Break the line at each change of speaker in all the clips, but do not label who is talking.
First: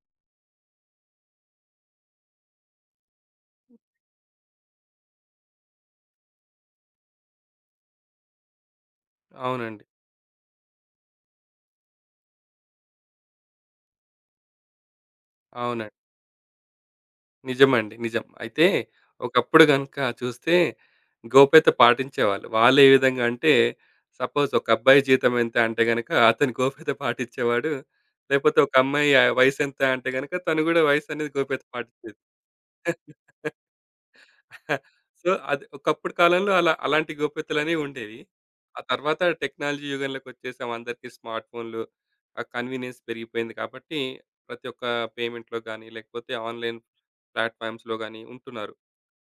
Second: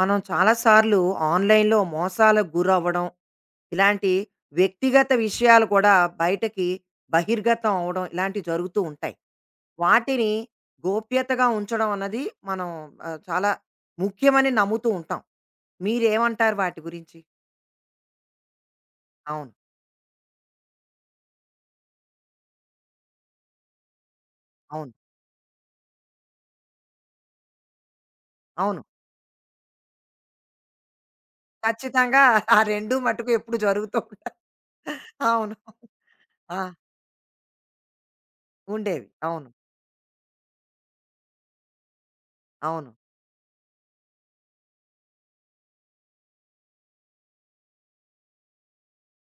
మనం చాలాసార్లు ఆన్లైన్లో మోసాలకు గురవ్వడం, ఇలాంటి వ్యక్తిగత విషయాలు కూడా బయటకి బహిర్గతం అవ్వడం ఇలాంటివి జరుగుతూ ఉంటాయి.
అవునండి.
వాటిని గోప్యతగా ఉంచడం అన్నది మనం చాలా ముఖ్యమని నమ్ముతూ ఉంటాం.
అవునండి.
మీరేమంటారు వాటి గురించి?
నిజమండి. నిజం. అయితే
అవును.
ఒకప్పుడు గనుక చూస్తే గోప్యత పాటించేవాళ్ళు. వాళ్ళు ఏ విధంగా అంటే సపోజ్ ఒక
అవును.
అబ్బాయి జీతం ఎంత అంటే గనక అతను గోప్యత పాటిచ్చేవాడు. లేపోతే ఒక
అవును.
అమ్మాయి వయసెంత అంటే గనక తను గూడా వయసనేది గోప్యత పాటిచ్చేది.
ఖచ్చితంగా ఆ 2 మటుకు ఎప్పుడు జరుగుతూ ఉంటాయి.
సో,
అవును.
అది ఒకప్పుడు కాలంలో
ఆ!
అలాంటి గోప్యతలనేవి ఉండేవి. ఆ
ఉండేవి.
తర్వాత
అవును.
టెక్నాలజీ యుగంలోకొచ్చేసాం. అందరికీ స్మార్ట్ ఫోన్‌లు, ఆ
అవును.
కన్వీనియన్స్ పెరిగిపోయింది కాబట్టి, ప్రతి ఒక్క పేమెంట్‌లో గానీ, లేకపోతే ఆన్‌లైన్ ప్లాట్‌ఫామ్స్‌లో గానీ ఉంటున్నారు.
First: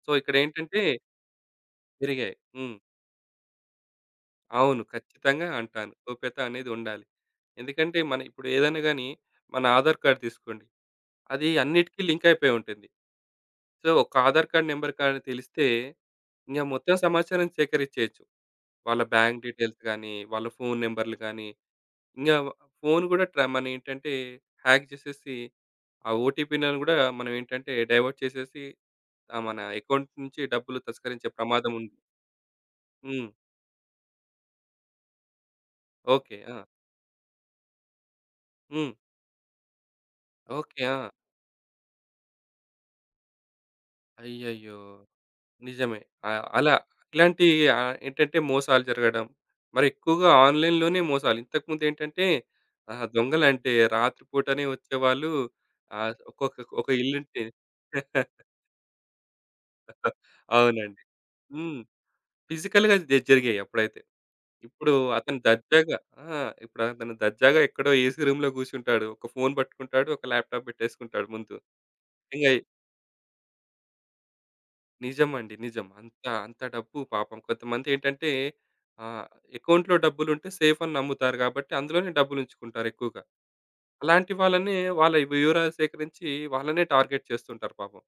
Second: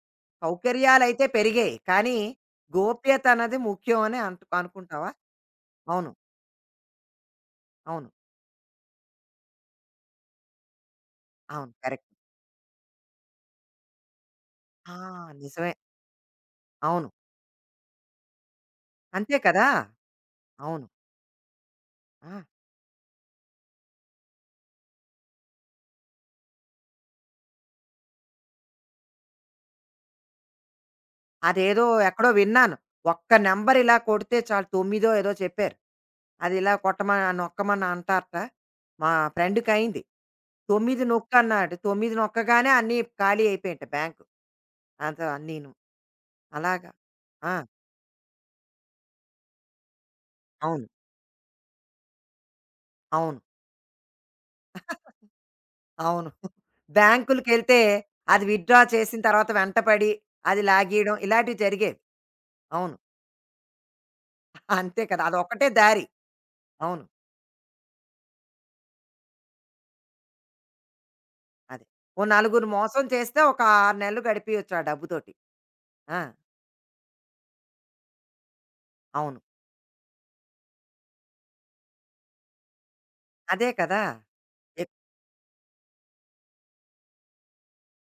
సో, ఇక్కడేంటంటే
సౌకర్యాలయితే పెరిగాయి. కానీ,
పెరిగాయి.
గోప్యత అన్నది ముఖ్యం అని
అవును.
అనుకుంటావా?
ఖచ్చితంగా అంటాను.
అవును.
గోప్యత అనేది ఉండాలి. ఎందుకంటే,
అవును.
మన ఇప్పుడు ఏదైనా గానీ, మన ఆధార్ కార్డ్ తీసుకోండి. అది
అవును.
అన్నిటికి
కరెక్ట్.
లింక్ అయిపోయి ఉంటుంది. సో, ఒక ఆధార్ కార్డ్ నంబర్
ఆ!
కానీ తెలిస్తే,
నిజమే.
ఇంక మొత్తం
అవును.
సమాచారం సేకరించేయొచ్చు. వాళ్ళ
అంతే
బ్యాంక్
కదా!
డీటెయిల్స్ గానీ, వాళ్ళ ఫోను
అవును.
నంబర్‌లు గానీ,
ఆ!
ఇంగా ఫోను గూడా మనేంటంటే హ్యాక్ జేసేసి, ఆ ఓటీపీలను గూడా మనమేంటంటే డైవర్ట్ చేసేసి, మన అకౌంట్ నుంచి డబ్బులు తస్కరించే ప్రమాదం
అదేదో
ఉంది.
ఎక్కడో విన్నాను.
హ్మ్.
ఒక్క నంబర్ ఇలా కొడితే చాలు 9 ఏదో చెప్పారు.
ఓకే. ఆ!
అదిలా కొట్టమని నొక్కమని అంటారట.
హ్మ్.
మా ఫ్రెండ్‌కయింది.
ఓకే. ఆ!
9 నొక్కన్నాడు. 9 నొక్కగానే అన్నీ ఖాళీ అయిపోయాయట బ్యాంకు.
అయ్యయ్యో!
అంతా అన్నీను.
నిజమే. అలా
అలాగా.
ఇలాంటి
ఆ!
ఏంటంటే మోసాలు జరగడం, మరెక్కువగా
అవును.
ఆన్‌లైన్‌లోనే మోసాలు. ఇంతకుముందేంటంటే
అవును.
దొంగలంటే రాత్రి పూటనే వచ్చేవాళ్ళు.
అవును.
ఒక ఇల్లుంటే
బ్యాంకులకెళ్తే అది విత్‌డ్రా చేసిన తర్వాత వెంటపడి, అది
అవునండి.
లాగేయడం ఇలాంటివి
హ్మ్.
జరిగేవి.
ఫిజికల్‌గా
అవును.
జరిగాయి అప్పుడైతే. ఇప్పుడు
అంతే కదా!
అతను
అదొక్కటే
దర్జాగా
దారి.
ఆ! ఇప్పుడు
అవును.
అతను దర్జాగా ఎక్కడో ఏసీ రూమ్‌లో కూర్చుంటాడు. ఒక ఫోన్ పట్టుకుంటాడు. ఒక ల్యాప్‌టాప్ పెట్టేసుకుంటాడు ముందు.
అదే. ఓ
ఇంగ
నలుగురు మోసం చేస్తే ఒక 6 నెలలు గడిపియొచ్చు ఆ డబ్బుతోటి.
నిజమండి. నిజం.
ఆ!
అంత అంత డబ్బు పాపం కొంతమందేంటంటే ఆహ్,
అవును.
అకౌంట్‌లో డబ్బులుంటే సేఫ్ అని నమ్ముతారు కాబట్టి అందులోనే డబ్బులుంచుకుంటారు ఎక్కువగా.
అదే కదా!
అలాంటి వాళ్ళని
ఎప్
వాళ్ళ వివరాలు సేకరించి వాళ్ళనే టార్గెట్ చేస్తుంటారు పాపం.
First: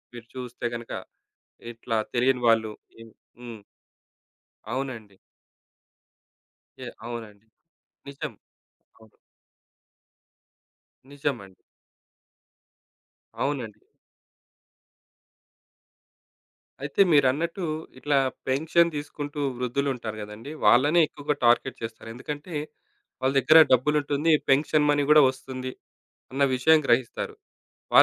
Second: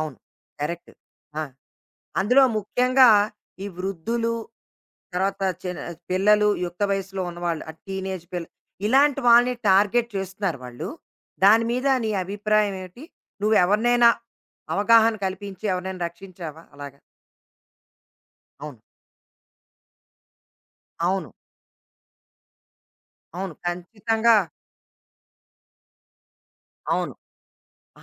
అవును.
మీరు చూస్తే గనక
కరెక్ట్. ఆ!
ఇట్లా తెలియని
అందులో
వాళ్ళు
ముఖ్యంగా
హ్మ్.
ఈ వృద్ధులు
అవునండి.
తర్వాత చిన్న పిల్లలు యుక్త వయసులో
అవునండి.
ఉన్నవాళ్ళు ఆ టీనేజ్
నిజం.
పిల్ల
అవును.
ఇలాంటి వాళ్ళని టార్గెట్ చేస్తున్నారు వాళ్ళు.
నిజమండి.
దాని మీద నీ అభిప్రాయం ఏమిటి? నువ్వు
అవునండి.
ఎవరినైనా అవగాహన కల్పించి ఎవరినైనా రక్షించావా అలాగా?
అయితే మీరన్నట్టు ఇట్లా
అవును.
పెన్షన్ తీసుకుంటూ వృద్ధులు ఉంటారు గదండీ! వాళ్ళనే
అవును.
ఎక్కువగా టార్గెట్ చేస్తారు. ఎందుకంటే వాళ్ళ
అవును.
దగ్గర డబ్బులుంటుంది.
ఖచ్చితంగా
పెన్షన్ మనీ గూడా వస్తుంది అన్న విషయం
అవును.
గ్రహిస్తారు.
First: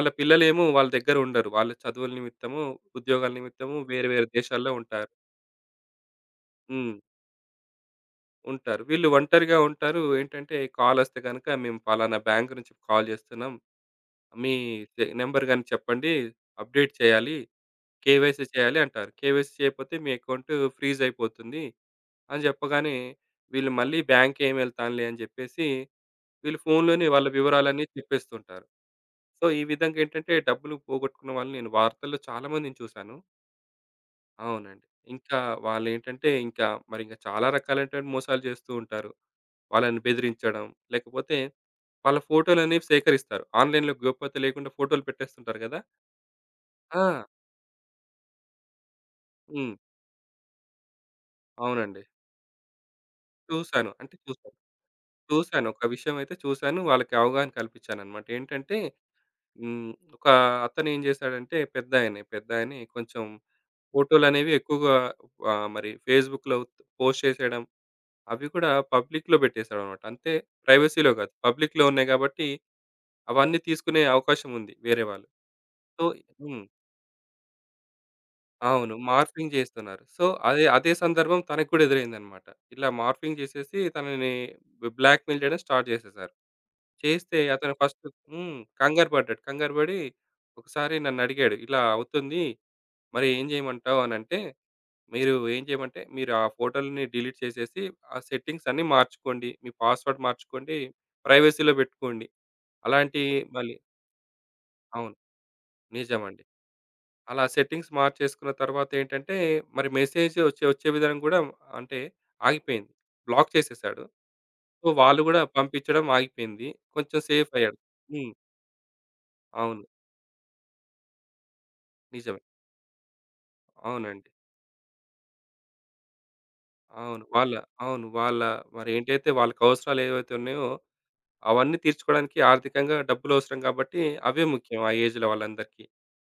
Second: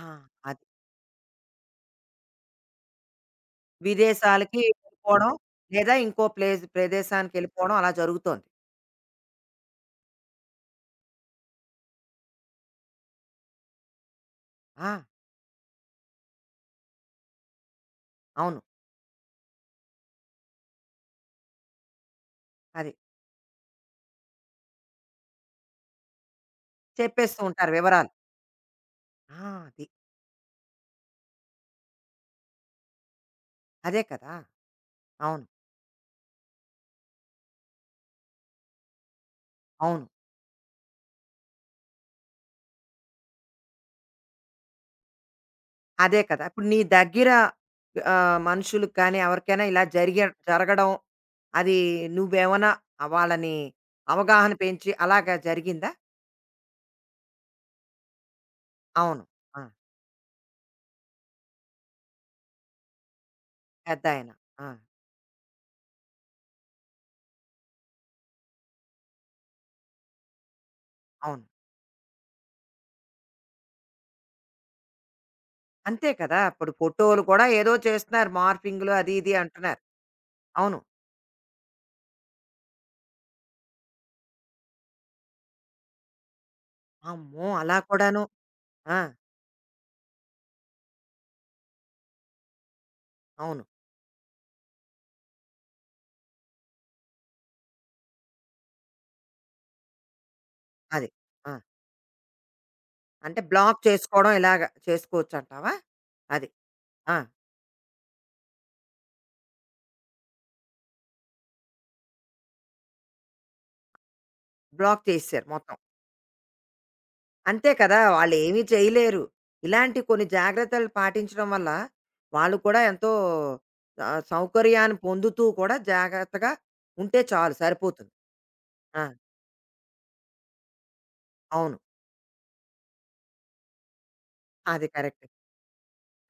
ఆ! అది.
పిల్లలేమో వాళ్ళ దగ్గర ఉండరు. వాళ్ళ చదువుల నిమిత్తము, ఉద్యోగాల నిమిత్తము వేరే వేరే
విదేశాలకి
దేశాల్లో ఉంటారు.
వెళ్ళిపోవడం లేదా ఇంకో ప్లేస్
హ్మ్.
ప్రదేశానికెళ్ళిపోవడం అలా జరుగుతోంది.
ఉంటారు. వీళ్ళు ఒంటరిగా ఉంటారు. ఏంటంటే కాలొస్తే గనక మేము పలానా బ్యాంక్ నుంచి కాల్ జేస్తున్నాం. మీ
ఆ!
నంబర్ గాని చెప్పండి. అప్‌డేట్ చేయాలి. కేవైసీ
అవును.
చేయాలి అంటారు. కేవైసీ చేయకపోతే మీ అకౌంట్ ఫ్రీజ్ అయిపోతుంది అని
అది.
చెప్పగానే, వీళ్ళు మళ్ళీ బ్యాంక్‌కేమి ఎళ్తానులే అని చెప్పేసి, వీళ్ళు ఫోన్‌లోనే వాళ్ళ
చెప్పేస్తూ ఉంటారు
వివరాలన్నీ
వివరాలు.
చెప్పేస్తుంటారు.
ఆ!
సో, ఈ
అది.
విధంగా ఏంటంటే డబ్బులు పోగొట్టుకున్న వాళ్ళని నేను వార్తల్లో చాలా మందిని చూశాను.
అదే కదా!
అవునండి. ఇంకా
అవును.
వాళ్ళేంటంటే ఇంకా మరి ఇంక చాలా రకాలైనటువంటి మోసాలు చేస్తూ ఉంటారు. వాళ్ళని
అవును.
బెదిరించడం, లేకపోతే వాళ్ళ ఫోటోలనేవి సేకరిస్తారు. ఆన్‌లైన్‌లో గోప్యత లేకుండా ఫోటోలు పెట్టేస్తుంటారు కదా!
అదే కదా! ఇప్పుడు నీ
ఆ!
దగ్గర మనుషులకి కానీ, ఎవరికైనా
హ్మ్.
ఇలా జరగడం అది
అవునండి.
నువ్వేమన్నా వాళ్ళని
చూశాను. అంటే
అవగాహన
చూశాను.
పెంచి అలాగా
చూశాను. ఒక
జరిగిందా?
విషయం అయితే చూశాను. వాళ్ళకి అవగాహన కల్పించానన్నమాట. ఏంటంటే
అవును. ఆ!
హ్మ్. ఒక అతను ఏం చేశాడంటే పెద్దాయనే. పెద్దాయనే కొంచెం
పెద్దాయన.
ఫోటోలనేవి
ఆ!
ఎక్కువగా మరి ఫేస్‌బుక్‌లో పోస్ట్ చేసేయడం, అవి కూడా పబ్లిక్‌లో పెట్టేసాడన్నమాట. అంటే ప్రైవసీలో కాదు.
అవును.
పబ్లిక్‌లో ఉన్నాయి కాబట్టి అవన్నీ తీసుకునే అవకాశం ఉంది వేరే వాళ్ళు. సో
అంతే కదా!
హ్మ్.
ఇప్పుడు ఫోటోలు కూడా ఏదో చేస్తున్నారు
అవును.
మార్ఫింగ్‌లు అది ఇది
మార్ఫింగ్
అంటున్నారు.
చేస్తున్నారు. సో అదే
అవును.
అదే సందర్భం తనకు కూడా ఎదురైందన్నమాట. ఇలా మార్ఫింగ్ చేసేసి తనని బ్లాక్‌మెయిల్ చేయడం స్టార్ట్ చేసేసారు. చేస్తే
అమ్మో!
అతను
అలా
ఫస్ట్
కూడాను.
హ్మ్.
ఆ!
కంగారు పడ్డాడు. కంగారు పడి ఒకసారి నన్నడిగాడు. ఇలా అవుతుంది. మరి ఏం
అవును.
చేయమంటావు అనంటే, మీరు ఏం చేయమంటే, మీరు ఆ ఫోటోలని డిలీట్ చేసేసి, ఆ సెట్టింగ్స్ అన్నీ మార్చుకోండి. మీ పాస్వర్డ్ మార్చుకోండి.
అది. ఆ!
ప్రైవసీలో పెట్టుకోండి. అలాంటి
అంటే
మళ్ళీ
బ్లాక్ చేసుకోవడం ఇలాగ
అవును.
చేసుకోవచ్చంటావా?
నిజమండి.
అది. ఆ!
అలా సెట్టింగ్స్ మార్చేసుకున్న తర్వాత ఏంటంటే, మరి మెసేజ్ వచ్చే వచ్చే విధానం కూడా అంటే ఆగిపోయింది. బ్లాక్ చేసేసాడు. సో,
బ్లాక్
వాళ్ళు కూడా
చేసేశారు మొత్తం.
పంపించడం ఆగిపోయింది. కొంచెం సేఫ్
అంతే
అయ్యాడు.
కదా!
హ్మ్.
వాళ్ళేమీ చేయలేరు.
అవును.
ఇలాంటి కొన్ని జాగ్రత్తలు పాటించడం వల్ల,
నిజమే.
వాళ్ళు కూడా ఎంతో
అవునండి.
సౌకర్యాన్ని పొందుతూ కూడా జాగ్రత్తగా ఉంటే
అవును. వాళ్ళ
చాలు
అవును.
సరిపోతుంది.
వాళ్ళ
ఆ!
మరేంటైతే వాళ్ళకవసరాలు ఏవైతే ఉన్నాయో, అవన్నీ
అవును.
తీర్చుకోవడానికి ఆర్థికంగా డబ్బులవసరం కాబట్టి, అవే ముఖ్యం
అది
ఆ ఏజ్‌లో
కరెక్ట్.
వాళ్ళందరికీ.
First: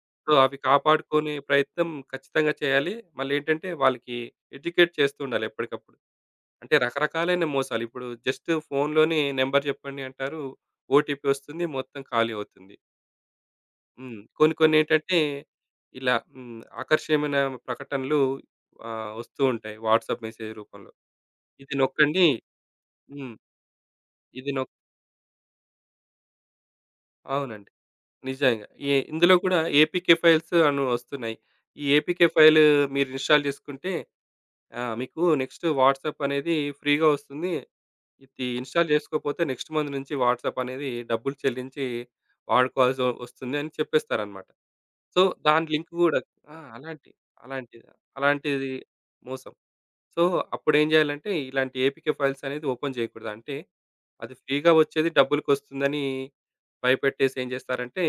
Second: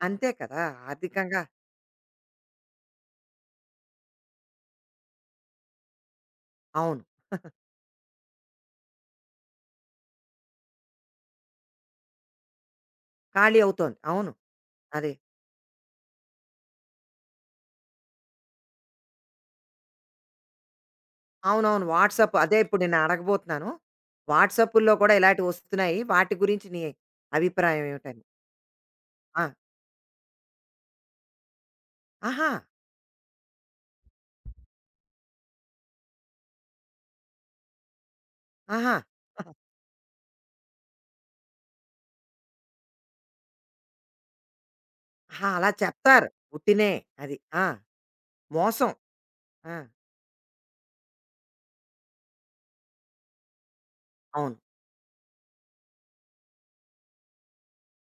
అంతే
సో, అవి
కదా!
కాపాడుకునే
ఆర్థికంగా
ప్రయత్నం ఖచ్చితంగా చేయాలి. మళ్ళేంటంటే, వాళ్ళకి ఎడ్యుకేట్ చేస్తూ ఉండాలి ఎప్పటికప్పుడు. అంటే
అవును.
రకరకాలైన మోసాలు. ఇప్పుడు జస్ట్ ఫోన్‌లోనే నంబర్ చెప్పండి అంటారు. ఓటీపీ వస్తుంది. మొత్తం ఖాళీ అవుతుంది.
ఖాళీ అవుతోంది.
హ్మ్.
అవును.
కొన్ని
అదే.
కొన్నేంటంటే, ఇలా హ్మ్. ఆకర్షణీయమైన ప్రకటనలు వస్తూ ఉంటాయి వాట్సాప్ మెసేజ్ రూపంలో. ఇది
అవునవును.
నొక్కండి.
వాట్సాప్ అదే ఇప్పుడు నేను
హ్మ్.
అడగబోతున్నాను.
ఇది నొక్
వాట్సాపుల్లో కూడా ఇలాంటివి వస్తున్నాయి. వాటి గురించి నీ
అవునండి.
అభిప్రాయం ఏమిటని?
నిజంగా. ఇందులో
ఆ!
కూడా ఏపీకే ఫైల్స్ అను వస్తున్నాయి. ఈ ఏపీకే
ఆహా!
ఫైల్ మీరు ఇన్‌స్టాల్ చేసుకుంటే మీకు నెక్స్ట్ వాట్సాప్ అనేది ఫ్రీగా వస్తుంది. ఇది ఇన్‌స్టాల్
ఆహా!
చేసుకోకపోతే నెక్స్ట్ మంత్ నుంచి వాట్సాప్ అనేది డబ్బులు చెల్లించి వాడుకోవాల్సి వస్తుంది అని చెప్పేస్తారన్నమాట. సో,
ఆహా!
దాని
అలా
లింక్ కూడా
చెప్తారు.
ఆ!
ఉట్టినే
అలాంటి
అది. ఆ!
అలాంటిది. అలాంటిది
మోసం.
మోసం.
ఆ!
సో, అప్పుడేం జేయాలంటే, ఇలాంటి ఏపీకే ఫైల్స్ అనేది ఓపెన్ జేయకూడదు. అంటే, అది
అవును.
ఫ్రీగా వచ్చేది డబ్బులకొస్తుందని భయపెట్టేసి ఏం జేస్తారంటే,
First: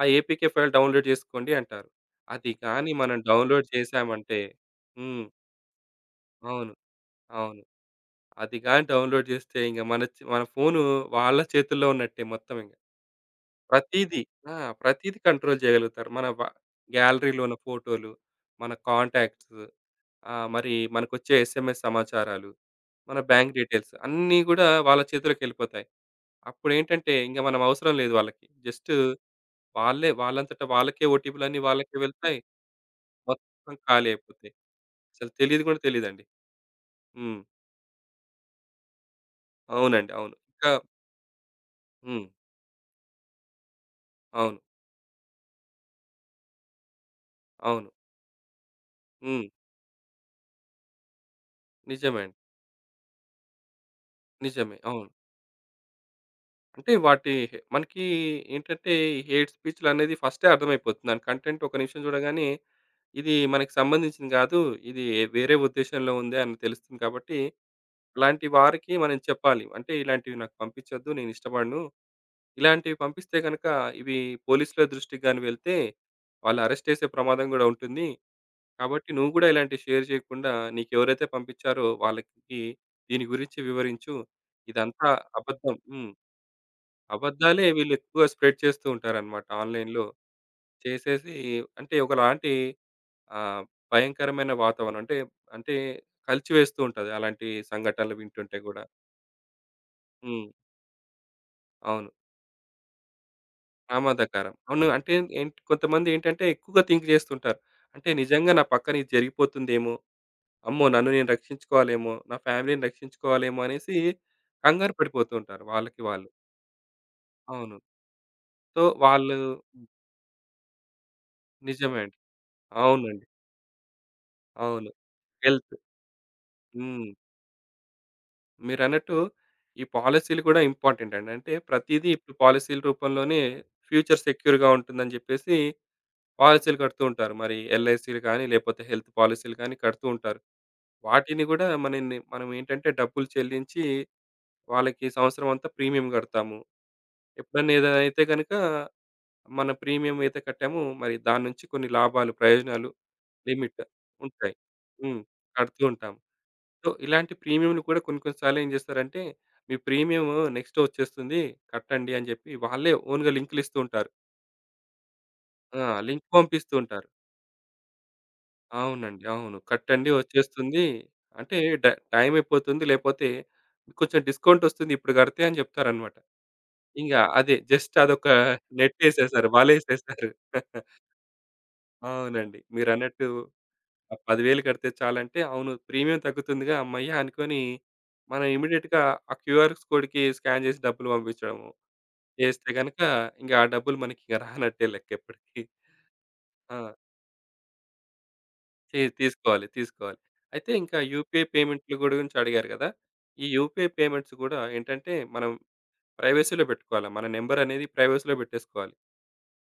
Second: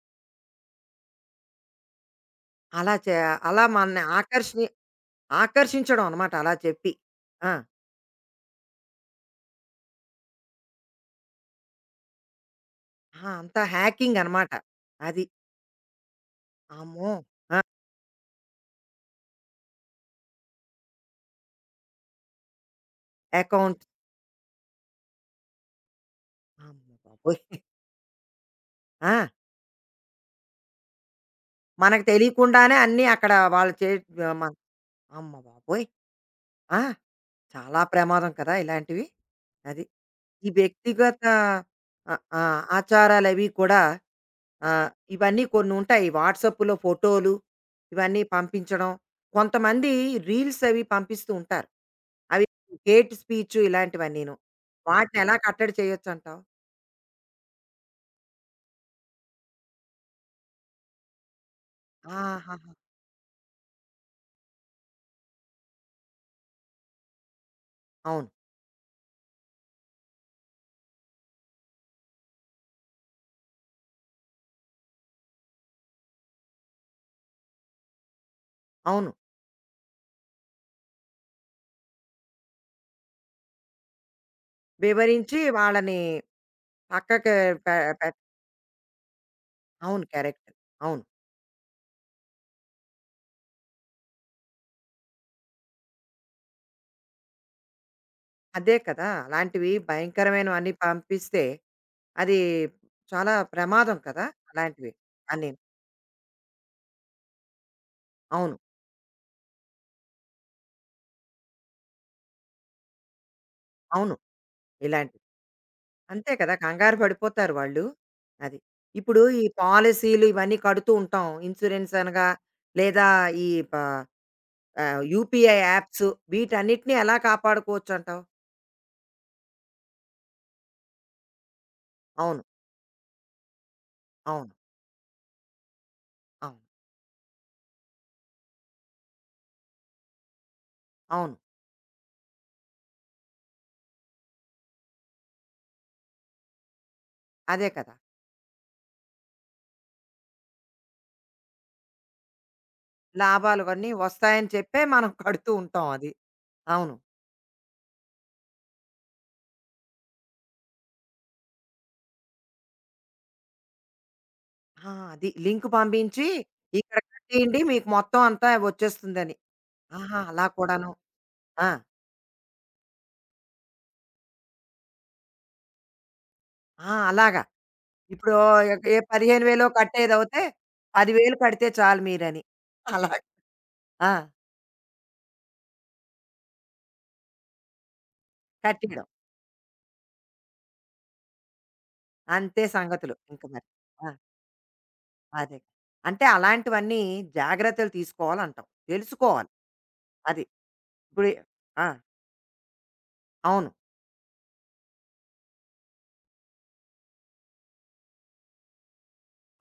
ఆ ఏపీకే ఫైల్ డౌన్‌లోడ్ జేసుకోండి అంటారు. అది గానీ
అలా చే
మనం
అలా
డౌన్‌లోడ్
మనల్ని
చేశామంటే హ్మ్.
ఆకర్షించడం అనమాట అలా
అవును.
చెప్పి. ఆ!
అవును. అది గాని డౌన్‌లోడ్ జేస్తే ఇంగ మన ఫోను వాళ్ళ చేతుల్లో ఉన్నట్టే మొత్తం ఇంగ.
ఆహా! అంతా
ప్రతీది
హ్యాకింగ్ అనమాట.
ఆ! ప్రతీది
అది.
కంట్రోల్ జేయగలుగుతారు. మన వ
అమ్మో!
గ్యాలరీలో ఉన్న
ఆ!
ఫోటోలు, మన కాంటాక్ట్స్ ఆ! మరి మనకొచ్చే ఎస్ఎంఎస్ సమాచారాలు, మన బ్యాంక్
అకౌంట్
డీటెయిల్స్ అన్నీ గూడా వాళ్ళ చేతిలోకెళ్ళిపోతాయి.
అమ్మ
అప్పుడేంటంటే ఇంక
బాబోయ్!
మనం అవసరం లేదు వాళ్ళకి. జస్ట్
ఆ!
వాళ్ళే వాళ్ళంతట వాళ్ళకే ఓటీపీలన్నీ వాళ్ళకే
మనకు
వెళ్తాయి.
తెలియకుండానే అన్నీ అక్కడ వాళ్ళు
మొత్తం
చే
ఖాళీ
మ
అయిపోతాయి. అసలు
అమ్మ
తెలీదు గూడా
బాబోయ్!
తెలీదండి.
ఆ!
హ్మ్.
చాలా ప్రమాదం కదా! ఇలాంటివి. అది.
అవునండి. అవును.
ఈ
ఇంకా
వ్యక్తిగత
హ్మ్.
ఆ ఆచారాలవి కూడా
అవును.
ఆ, ఇవన్నీ కొన్ని ఉంటాయి వాట్సాప్లో ఫోటోలు
అవును.
ఇవన్నీ పంపించడం
హ్మ్.
కొంతమంది రీల్స్ అవి పంపిస్తూ ఉంటారు
నిజమే అండి.
అవి హేట్ స్పీచ్ ఇలాంటివన్నీ నేను
నిజమే. అవును.
వాటిని ఎలా కట్టడి చేయొచ్చు అంటావు
అంటే మనకి ఏంటంటే, ఈ హేట్ స్పీచ్‌లనేది ఫస్టే అర్థమైపోతుంది. దాని కంటెంట్ ఒక నిమిషం చూడగానే
ఆహాహా.
ఇది మనకి సంబంధించింది కాదు. ఇది వేరే ఉద్దేశంలో ఉంది అని తెలుస్తుంది కాబట్టి,
అవును
అలాంటి వారికి మనం చెప్పాలి. అంటే ఇలాంటివి నాకు పంపించొద్దు. నేను ఇష్టపడను. ఇలాంటివి పంపిస్తే గనక ఇవి పోలీసుల దృష్టికి గాని వెళ్తే వాళ్ళు అరెస్ట్ చేసే ప్రమాదం గూడా ఉంటుంది. కాబట్టి
అవును
నువ్వు గూడా ఇలాంటివి షేర్ చేయకుండా నీకెవరైతే పంపించారో వాళ్ళకి దీని గురించి వివరించు. ఇదంతా
వివరించి
అబద్ధం.
వాళ్ళని
హ్మ్.
పక్కకి
అబద్దాలే
పె-
వీళ్ళు
పె-
ఎక్కువ స్ప్రెడ్ చేస్తూ ఉంటారన్నమాట ఆన్‌లైన్‌లో.
అవును క్యారెక్టర్ అవును
చేసేసి అంటే ఒకలాంటి ఆ, భయంకరమైన వాతావరణం అంటే అంటే కలిచివేస్తూ ఉంటది అలాంటి సంఘటనలు వింటుంటే
అదే
కూడా.
కదా అలాంటివి
హ్మ్.
భయంకరమైన అన్ని పంపిస్తే
అవును.
అది చాలా ప్రమాదం కదా
ప్రమాదకరం. అవును.
అలాంటివి
అంటే
అని
ఏంటి కొంతమంది ఏంటంటే ఎక్కువగా థింక్ చేస్తుంటారు. అంటే నిజంగా
అవును
నా పక్కన ఇది జరిగిపోతుందేమో! అమ్మో! నన్ను నేను రక్షించుకోవాలేమో! నా ఫ్యామిలీని రక్షించుకోవాలేమో! అనేసి
అవును
కంగారు
ఇలాంటివి
పడిపోతూ ఉంటారు వాళ్ళకి వాళ్ళు.
అంతే కదా! కంగారు పడిపోతారు
అవును.
వాళ్ళు. అది.
సో,
ఇప్పుడు
వాళ్ళు
ఈ పాలిసీలు ఇవన్నీ కడుతూ ఉంటాం. ఇన్స్యూరెన్స్
నిజమే అండి.
అనగా లేదా
అవునండి.
ఈ ప
అవును.
UPI
health.
యాప్స్ వీటన్నిటిని
హ్మ్.
ఎలా కాపాడుకోవచ్చంటావు?
మీరన్నట్టు ఈ పాలిసీలు కూడా ఇంపార్టెంట్ అండి. అంటే ప్రతీదీ ఇప్పుడు
అవును.
పాలిసీల రూపంలోనే ఫ్యూచర్
అవును.
సెక్యూర్‌గా ఉంటుందని జెప్పేసి
అవును.
పాలిసీలు కడుతూ ఉంటారు. మరి ఎల్ఐసీలు గానీ, లేపోతే హెల్త్ పాలిసీలు గానీ కడుతూ ఉంటారు.
అవును.
వాటిని గూడా మనల్ని మనం ఏంటంటే డబ్బులు చెల్లించి వాళ్ళకి సంవత్సరం అంతా ప్రీమియం గడతాము.
అదే
ఎప్పుడన్నా
కదా!
ఏదైనా అయితే గనక మన ప్రీమియం అయితే కట్టామో మరి దాని నుంచి కొన్ని లాభాలు, ప్రయోజనాలు
లాభాలు
లిమిట్
అన్నీ వస్తాయని
ఉంటాయి.
చెప్పే మనం
హ్మ్.
కడుతూ
కడుతూ
ఉంటాం అది.
ఉంటాం. సో,
అవును.
ఇలాంటి ప్రీమియంలు కూడా కొన్ని కొన్ని సార్లు ఏం చేస్తారంటే, మీ ప్రీమియం నెక్స్ట్ వచ్చేస్తుంది కట్టండి అని చెప్పి వాళ్ళే ఓన్‌గా లింకులు ఇస్తూ ఉంటారు.
ఆ! అది. లింక్
ఆ! లింక్
పంపించి
పంపిస్తూ
ఇక్కడ
ఉంటారు.
కట్టేయండి మీకు మొత్తం అంతా
అవునండి.
వచ్చేస్తుందని.
అవును. కట్టండి
ఆహా! అలా
వచ్చేస్తుంది.
కూడాను.
అంటే
ఆ!
డ టైమ్ అయిపోతుంది. లేపోతే కొంచెం డిస్కౌంట్ వస్తుంది ఇప్పుడు కడితే అని చెప్తారనమాట.
ఆ!
ఇంగ
అలాగా.
అదే జస్ట్ అదొక
ఇప్పుడు ఏ
నెట్టేసేసారు.
15,000
వలేసేసారు.
కట్టేదవుతే 10,000 కడితే చాలు మీరని.
అవునండి.
అలాగ.
మీరన్నట్టు
ఆ!
ఆ 10,000 కడితే చాలంటే, అవును ప్రీమియం తగ్గుతుందిగా హమ్మయ్య! అనుకోని, మనం ఇమ్మీడియేట్‌గా
కట్టేయడం.
ఆ క్యూఆర్ కోడ్‌కి స్కాన్ చేసి డబ్బులు పంపించడము.
అంతే
చేస్తే గనక
సంగతులు ఇంక
ఇంక ఆ
మరి.
డబ్బులు
ఆ!
మనకి ఇంక రానట్టే లెక్క
అదే.
ఎప్పటికి.
అంటే
ఆ!
అలాంటివన్నీ జాగ్రత్తలు తీసుకోవాలంటావు. తెలుసుకోవాలి.
తీసుకోవాలి. తీసుకోవాలి.
అది.
అయితే ఇంకా
ఇప్పుడు
యూపీఐ
ఆ!
పేమెంట్‌ల గురించి అడిగారు గదా! ఈ
అవును.
యూపీఐ పేమెంట్స్ గూడా ఏంటంటే, మనం ప్రైవసీలో పెట్టుకోవాలి. మన నంబర్ అనేది ప్రైవసీలో పెట్టేసుకోవాలి.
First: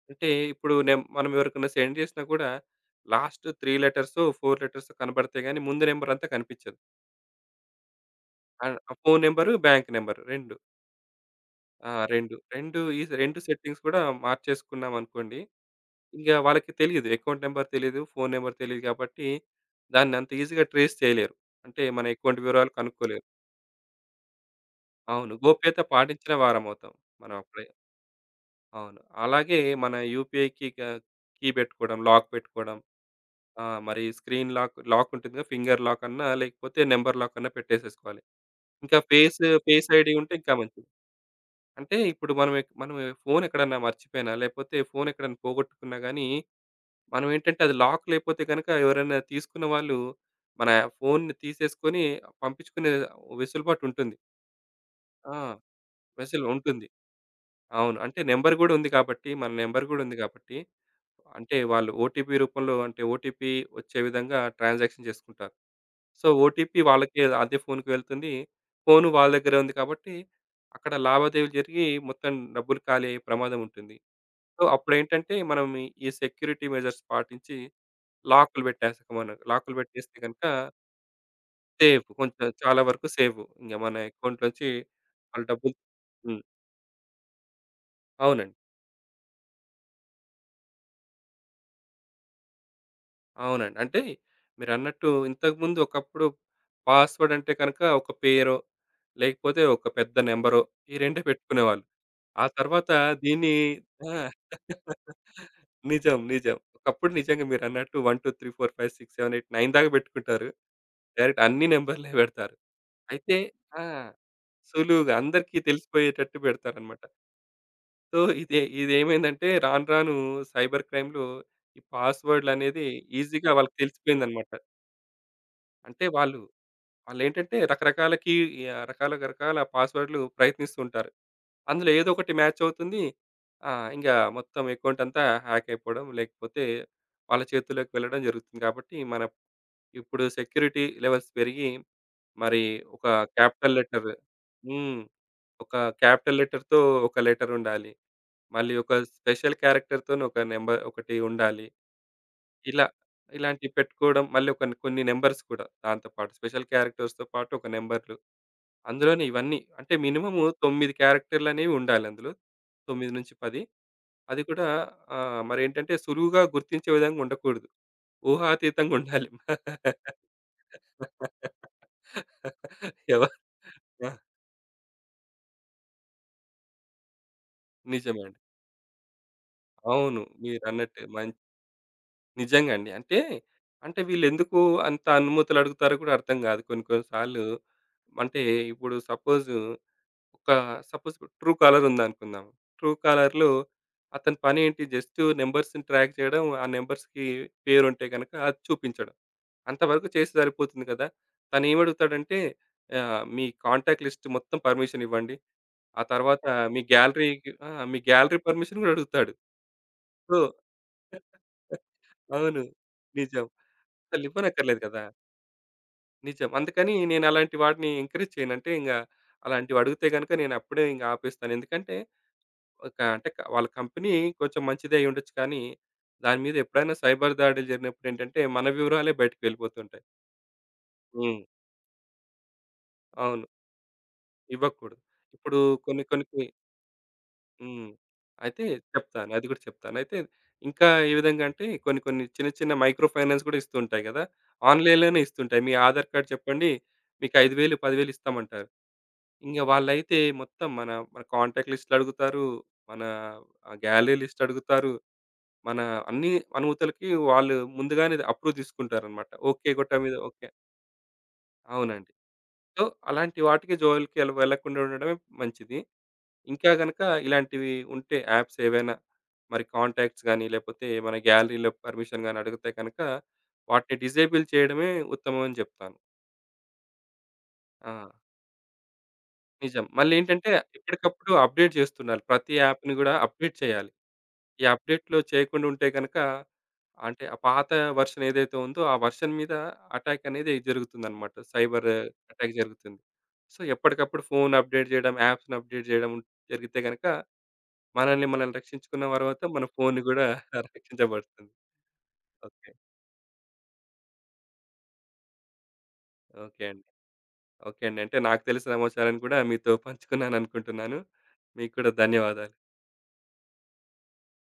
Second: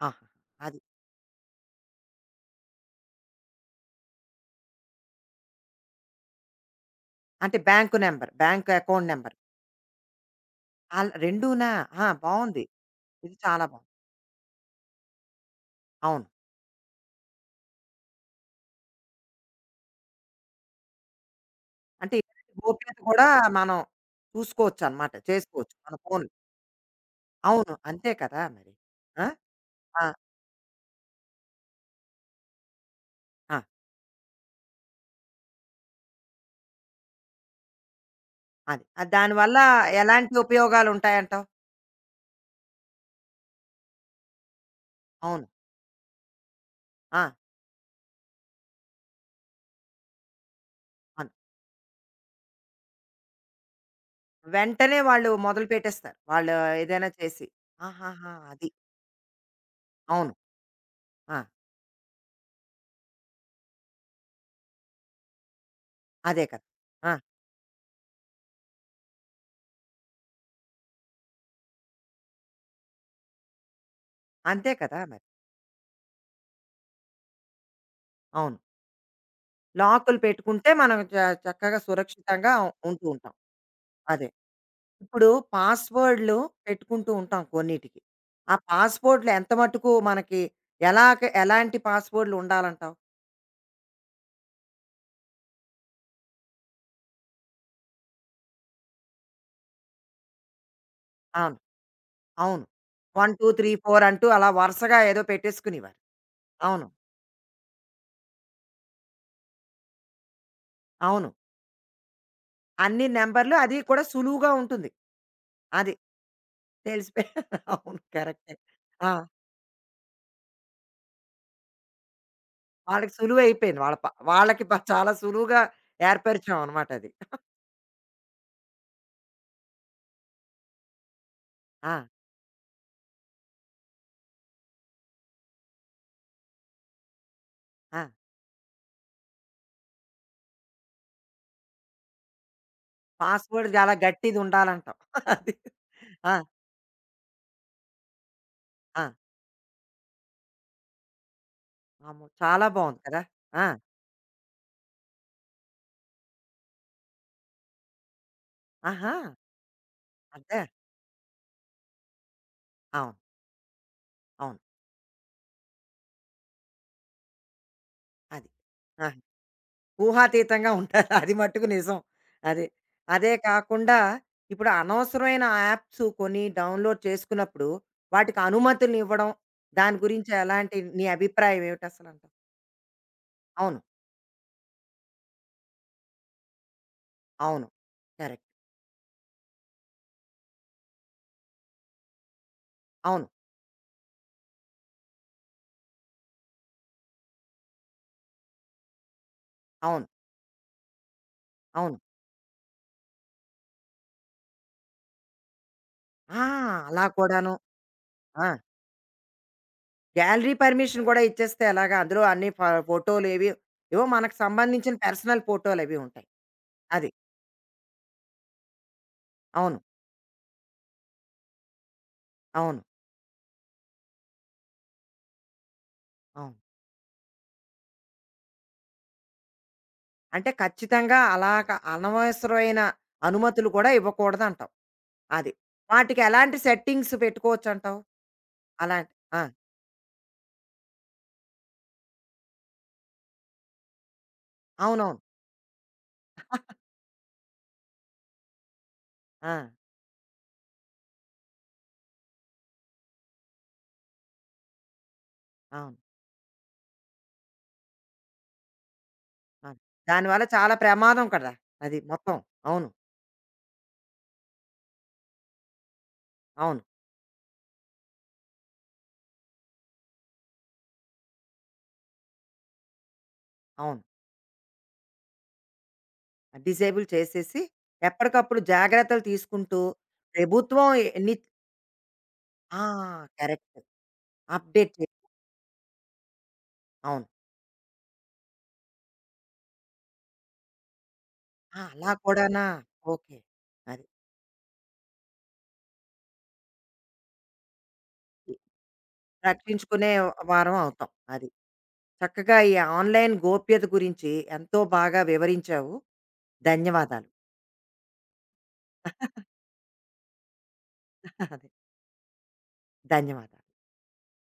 ఆహా!
అంటే ఇప్పుడు
అది.
మనం ఎవరికన్నా సెండ్ చేసినా కూడా, లాస్ట్ 3 లెటర్సో, 4 లెటర్సో కనపడితే గాని ముందు నంబర్ అంతా కనిపించదు.
అంటే బ్యాంకు నంబర్, బ్యాంకు
అండ్ ఆ
account
phone
number.
Number, bank number 2.
All రెండూనా?
ఆ!
ఆ!
2,
బావుంది.
2 ఈ
ఇది
2
చాలా
సెట్టింగ్స్
బావుంది.
కూడా మార్చేసుకున్నామనుకోండి,
అవును.
ఇంక వాళ్ళకి తెలీదు. అకౌంట్ నంబర్ తెలీదు, ఫోను నంబర్ తెలీదు కాబట్టి, దాన్నంత ఈజీగా ట్రేస్ చేయలేరు. అంటే మన
అంటే
అకౌంట్
ఇలాంటి
వివరాలు
గోప్యత
కనుక్కోలేరు.
కూడా మనం చూసుకోవచ్చనమాట.
అవును.
చేసుకోవచ్చు.
గోప్యత
మన ఫోన్‌లో.
పాటించిన వారమవుతాం మనం అప్పుడే.
అవును. అంతే కదా మరి.
అవును.
ఆ!
అలాగే మన
ఆ!
యూపీఐకి కీ పెట్టుకోవడం, లాక్ పెట్టుకోవడం,
ఆ!
మరి స్క్రీన్ లాక్ లాక్ ఉంటుంది కదా! ఫింగర్ లాక్ అన్నా, లేకపోతే నంబర్ లాక్ అన్నా పెట్టేసేసుకోవాలి.
అది.
ఇంకా ఫేస్,
దానివల్ల
ఫేస్ ఐడీ ఉంటే
ఎలాంటి
ఇంకా మంచిది.
ఉపయోగాలుంటాయంటావు?
అంటే ఇప్పుడు మనం ఫోన్ ఎక్కడన్నా మర్చిపోయినా, లేపోతే ఫోన్ ఎక్కడన్నా
అవును.
పోగొట్టుకున్నా గానీ,
ఆ!
మనం ఏంటంటే అది లాక్ లేపోతే గనక ఎవరైనా తీసుకున్న వాళ్ళు మన
అవును.
ఫోన్‌ని తీసేసుకొని పంపించుకునే వెసులుబాటు ఉంటుంది.
వెంటనే వాళ్ళు
ఆ!
మొదలు పెట్టేస్తారు.
వెసులు
వాళ్ళు
ఉంటుంది.
ఏదైనా చేసి.
అవును. అంటే
ఆహాహా!
నంబర్
అది.
గూడా ఉంది కాబట్టి, మన నంబర్ గూడా ఉంది
అవును.
కాబట్టి,
ఆ!
అంటే వాళ్ళు ఓటీపీ రూపంలో అంటే ఓటీపీ వచ్చే విధంగా ట్రాన్సాక్షన్ చేసుకుంటారు. సో,
అదే కదా!
ఓటీపీ
ఆ!
వాళ్ళకి అదే ఫోన్‌కి వెళ్తుంది. ఫోను వాళ్ళ దగ్గరే ఉంది కాబట్టి, అక్కడ లావాదేవీలు జరిగి మొత్తం డబ్బులు ఖాళీ అయ్యే ప్రమాదం ఉంటుంది. సో,
అంతే కదా మరి.
అప్పుడేంటంటే మనం ఈ ఈ సెక్యూరిటీ మెజర్స్ పాటించి
అవును.
లాకులు పెట్టేస్తాం మనం. లాకులు పెట్టేస్తే
లాకులు
గనుక
పెట్టుకుంటే మనం చక్కగా
సేఫ్. కొంచెం
సురక్షితంగా
చాలా
ఉంటూ
వరకు
ఉంటాం.
సేఫ్. ఇంగ మన
అదే.
అకౌంట్‌లోంచి
ఇప్పుడు
వాళ్ళ డబ్బులు
పాస్‌వర్డ్‌లు
హ్మ్.
పెట్టుకుంటూ ఉంటాం కొన్నిటికి. ఆ
అవునండి.
పాస్‌వర్డ్‌లు ఎంత మటుకు మనకి ఎలాగ ఎలాంటి పాస్‌వర్డ్‌లు ఉండాలంటావు?
అవునండి. అంటే మీరన్నట్టు ఇంతకుముందు ఒకప్పుడు పాస్‌వర్డ్ అంటే కనుక ఒక పేరో, లేకపోతే ఒక పెద్ద నంబరో ఈ రెండే
అవును.
పెట్టుకునేవాళ్ళు. ఆ
అవును.
తర్వాత దీన్ని
1, 2, 3, 4
ఆ!
అంటూ అలా వరుసగా ఏదో పెట్టేసుకునేవారు.
నిజం. నిజం.
అవును.
ఒకప్పుడు నిజంగా మీరన్నట్టు 1, 2, 3, 4, 5, 6, 7, 8, 9 దాకా పెట్టుకుంటారు.
అవును.
డైరెక్ట్ అన్ని నంబర్‌లే పెడతారు.
అన్ని
అయితే
నంబర్‌లు అది
ఆ!
కూడా సులువుగా ఉంటుంది.
సులువుగా అందరికీ
అది
తెలిసిపోయేటట్టు పెడతారన్నమాట.
తెలిసిపోయి అవును.
సో,
కరెక్టే.
ఇది
ఆ!
ఇదేమైందంటే రాను రాను సైబర్ క్రైమ్‌లో ఈ పాస్‌వర్డ్‌లనేది
వాళ్ళకి
ఈజీగా వాళ్ళకి
సులువైపోయింది. వాళ్ళ ప
తెలిసిపోయిందన్నమాట.
వాళ్ళకి ప చాలా సులువుగా
అంటే వాళ్ళు
ఏర్పరిచాం అనమాట అది.
వాళ్ళేంటంటే రకరకాల కీ రకాల రకాల పాస్‌వర్డ్‌లు ప్రయత్నిస్తూ ఉంటారు. అందులో
ఆ!
ఏదో ఒకటి మ్యాచ్ అవుతుంది. ఆ! ఇంగా మొత్తం అకౌంట్ అంతా హ్యాక్ అయిపోవడం, లేకపోతే వాళ్ళ చేతుల్లోకి
ఆ!
వెళ్ళడం జరుగుతుంది. కాబట్టి మన ఇప్పుడు సెక్యూరిటీ లెవెల్స్ పెరిగి మరి ఒక
పాస్‌వర్డ్
క్యాపిటల్
చాలా
లెటర్
గట్టిదుండాలంటావు.
హ్మ్.
అది.
ఒక
ఆ!
క్యాపిటల్ లెటర్‌తో ఒక లెటర్ ఉండాలి. మళ్ళీ ఒక
ఆ!
స్పెషల్ క్యారెక్టర్‌తోని ఒక నంబర్ ఒకటి ఉండాలి.
అమ్మో! చాలా
ఇలా
బావుంది కదా! ఆ!
ఇలాంటివి పెట్టుకోవడం మళ్ళీ ఒక కొన్ని నంబర్స్ కూడా దాంతో పాటు స్పెషల్ క్యారెక్టర్స్‌తో పాటు ఒక నంబర్‌లు
ఆహా!
అందులోనే ఇవన్నీ అంటే మినిమమ్
అదే.
9 క్యారెక్టర్‌లనేవి ఉండాలి అందులో.
అవును.
9-10 అది
అవును.
కూడా మరేంటంటే సులువుగా గుర్తించే విధంగా ఉండకూడదు.
అది.
ఊహాతీతంగా
ఆ!
ఉండాలి.
ఊహాతీతంగా ఉంటారు. అది మట్టుకు నిజం. అది.
ఎవ
అదే కాకుండా
ఆ!
ఇప్పుడు అనవసరమైన యాప్స్ కొన్ని డౌన్‌లోడ్ చేసుకున్నప్పుడు,
నిజమండి.
వాటికి అనుమతులనివ్వడం, దాని
అవును.
గురించి ఎలాంటి
మీరన్నట్టు
నీ అభిప్రాయం ఏమిటసలంటావు?
నిజంగా అండి. అంటే,
అవును.
అంటే వీళ్ళెందుకు అంత అనుమతులు అడుగుతారో కూడా అర్థం కాదు కొన్ని కొన్ని సార్లు.
అవును.
అంటే
కరెక్ట్.
ఇప్పుడు సపోజు ఒక సపోజ్ ట్రూ కాలర్ ఉందనుకుందాం. ట్రూ
అవును.
కాలర్‌లో అతని పనేంటి జస్ట్ నంబర్స్‌ని ట్రాక్ చేయడం. ఆ నంబర్స్‌కి పేరుంటే గనక అది చూపించడం.
అవును.
అంతవరకు చేస్తే సరిపోతుంది కదా!
అవును.
తనేమడుగుతాడంటే "మీ కాంటాక్ట్ లిస్ట్ మొత్తం పర్మిషన్ ఇవ్వండి. ఆ తర్వాత
ఆ!
మీ
అలా
గ్యాలరీకి
కూడాను.
ఆ! మీ గ్యాలరీ
ఆ!
పర్మిషన్ గూడా అడుగుతాడు." సో
గ్యాలరీ పర్మిషన్ గూడా ఇచ్చేస్తే ఎలాగా? అందులో అన్ని
అవును.
ఫ
నిజం.
ఫోటోలేవి ఏవో మనకు
అసలివ్వనక్కర్లేదు
సంబంధించిన
కదా!
పర్సనల్ ఫోటోలవి ఉంటాయి.
నిజం. అందుకని
అది.
నేనలాంటి వాడిని ఎంకరేజ్ చేయను. అంటే ఇంగ
అవును.
అలాంటివడిగితే గనుక నేనప్పుడే ఇంగ ఆపేస్తాను. ఎందుకంటే
అవును.
ఒక అంటే వాళ్ళ కంపెనీ కొంచెం మంచిదే అయ్యుండొచ్చు కానీ, దాని
అవును.
మీద ఎప్పుడైనా సైబర్ దాడులు జరిగినప్పుడేంటంటే, మన వివరాలే బయటికి వెళ్ళిపోతుంటాయి.
అంటే ఖచ్చితంగా
హ్మ్.
అలాగ అనవసరమైన
అవును.
అనుమతులు కూడా ఇవ్వకూడదు అంటావు.
ఇవ్వకూడదు.
అది.
ఇప్పుడు కొన్ని
వాటికి
కొన్ని
ఎలాంటి సెట్టింగ్స్ పెట్టుకోవచ్చు
హ్మ్.
అంటావు?
అయితే
అలాంటి
చెప్తాను.
ఆ!
అది కూడా చెప్తాను. అయితే ఇంకా ఏ విధంగా అంటే కొన్ని కొన్ని చిన్న చిన్న మైక్రో ఫైనాన్స్ కూడా ఇస్తూ ఉంటాయి కదా! ఆన్‌లైన్‌లోనే
అవునవును.
ఇస్తుంటాయి. మీ ఆధార్ కార్డ్ చెప్పండి. మీకు 5,000, 10,000 ఇస్తామంటారు.
ఆ!
ఇంక వాళ్ళైతే మొత్తం మన మన కాంటాక్ట్ లిస్ట్‌లు అడుగుతారు. మన గ్యాలరీ లిస్ట్ అడుగుతారు. మన
అవును.
అన్ని అనుమతులకి వాళ్ళు ముందుగానే అప్రూవ్ తీసుకుంటారన్నమాట. ఓకే.
అవును.
గొట్టా మీద
దానివల్ల
ఓకే.
చాలా ప్రమాదం కదా! అది
అవునండి.
మొత్తం.
సో,
అవును.
అలాంటి వాటికి జోలికి వెళ్ళకుండా ఉండడమే మంచిది. ఇంకా
అవును.
గనక ఇలాంటివి ఉంటే యాప్స్ ఏవైనా మరి కాంటాక్ట్స్ గానీ, లేపోతే మన గ్యాలరీలో పర్మిషన్ గానీ అడిగితే గనక వాటిని
అవును.
డిజేబుల్ చేయడమే ఉత్తమం అని జెప్తాను.
డిసేబుల్ చేసేసి
ఆ!
ఎప్పటికప్పుడు జాగ్రత్తలు తీసుకుంటూ
నిజం. మళ్ళేంటంటే
ప్రభుత్వం
ఎప్పటికప్పుడు
ఎన్ని
అప్‌డేట్ జేస్తుండాలి. ప్రతి
ఆ!
యాప్‌ని గూడా అప్‌డేట్
కరెక్ట్.
చేయాలి. ఈ
అప్‌డేట్ చే
అప్‌డేట్‌లో చేయకుండా ఉంటే గనక అంటే
అవును.
ఆ పాత వెర్షన్ ఏదైతే ఉందో ఆ వెర్షన్ మీద అటాక్ అనేది జరుగుతుందనమాట.
ఆ!
సైబర్
అలా
అటాక్
కూడానా?
జరుగుతుంది.
ఓకే.
సో,
అది.
ఎప్పటికప్పుడు ఫోన్ అప్‌డేట్ జేయడం, యాప్స్‌ని అప్‌డేట్ జేయడం జరిగితే గనక మనల్ని మనం రక్షించుకున్న తర్వాత మన ఫోన్
రక్షించుకునే
గూడా
వారం అవుతాం. అది.
రక్షించబడుతుంది.
చక్కగా
ఓకే.
ఈ ఆన్లైన్ గోప్యత గురించి ఎంతో బాగా వివరించావు.
ఓకే అండి.
ధన్యవాదాలు.
ఓకే అండి. అంటే నాకు తెలిసిన సమాచారాన్ని కూడా మీతో పంచుకున్నాననుకుంటున్నాను.
అదే
మీకు కూడా ధన్యవాదాలు.
ధన్యవాదాలు.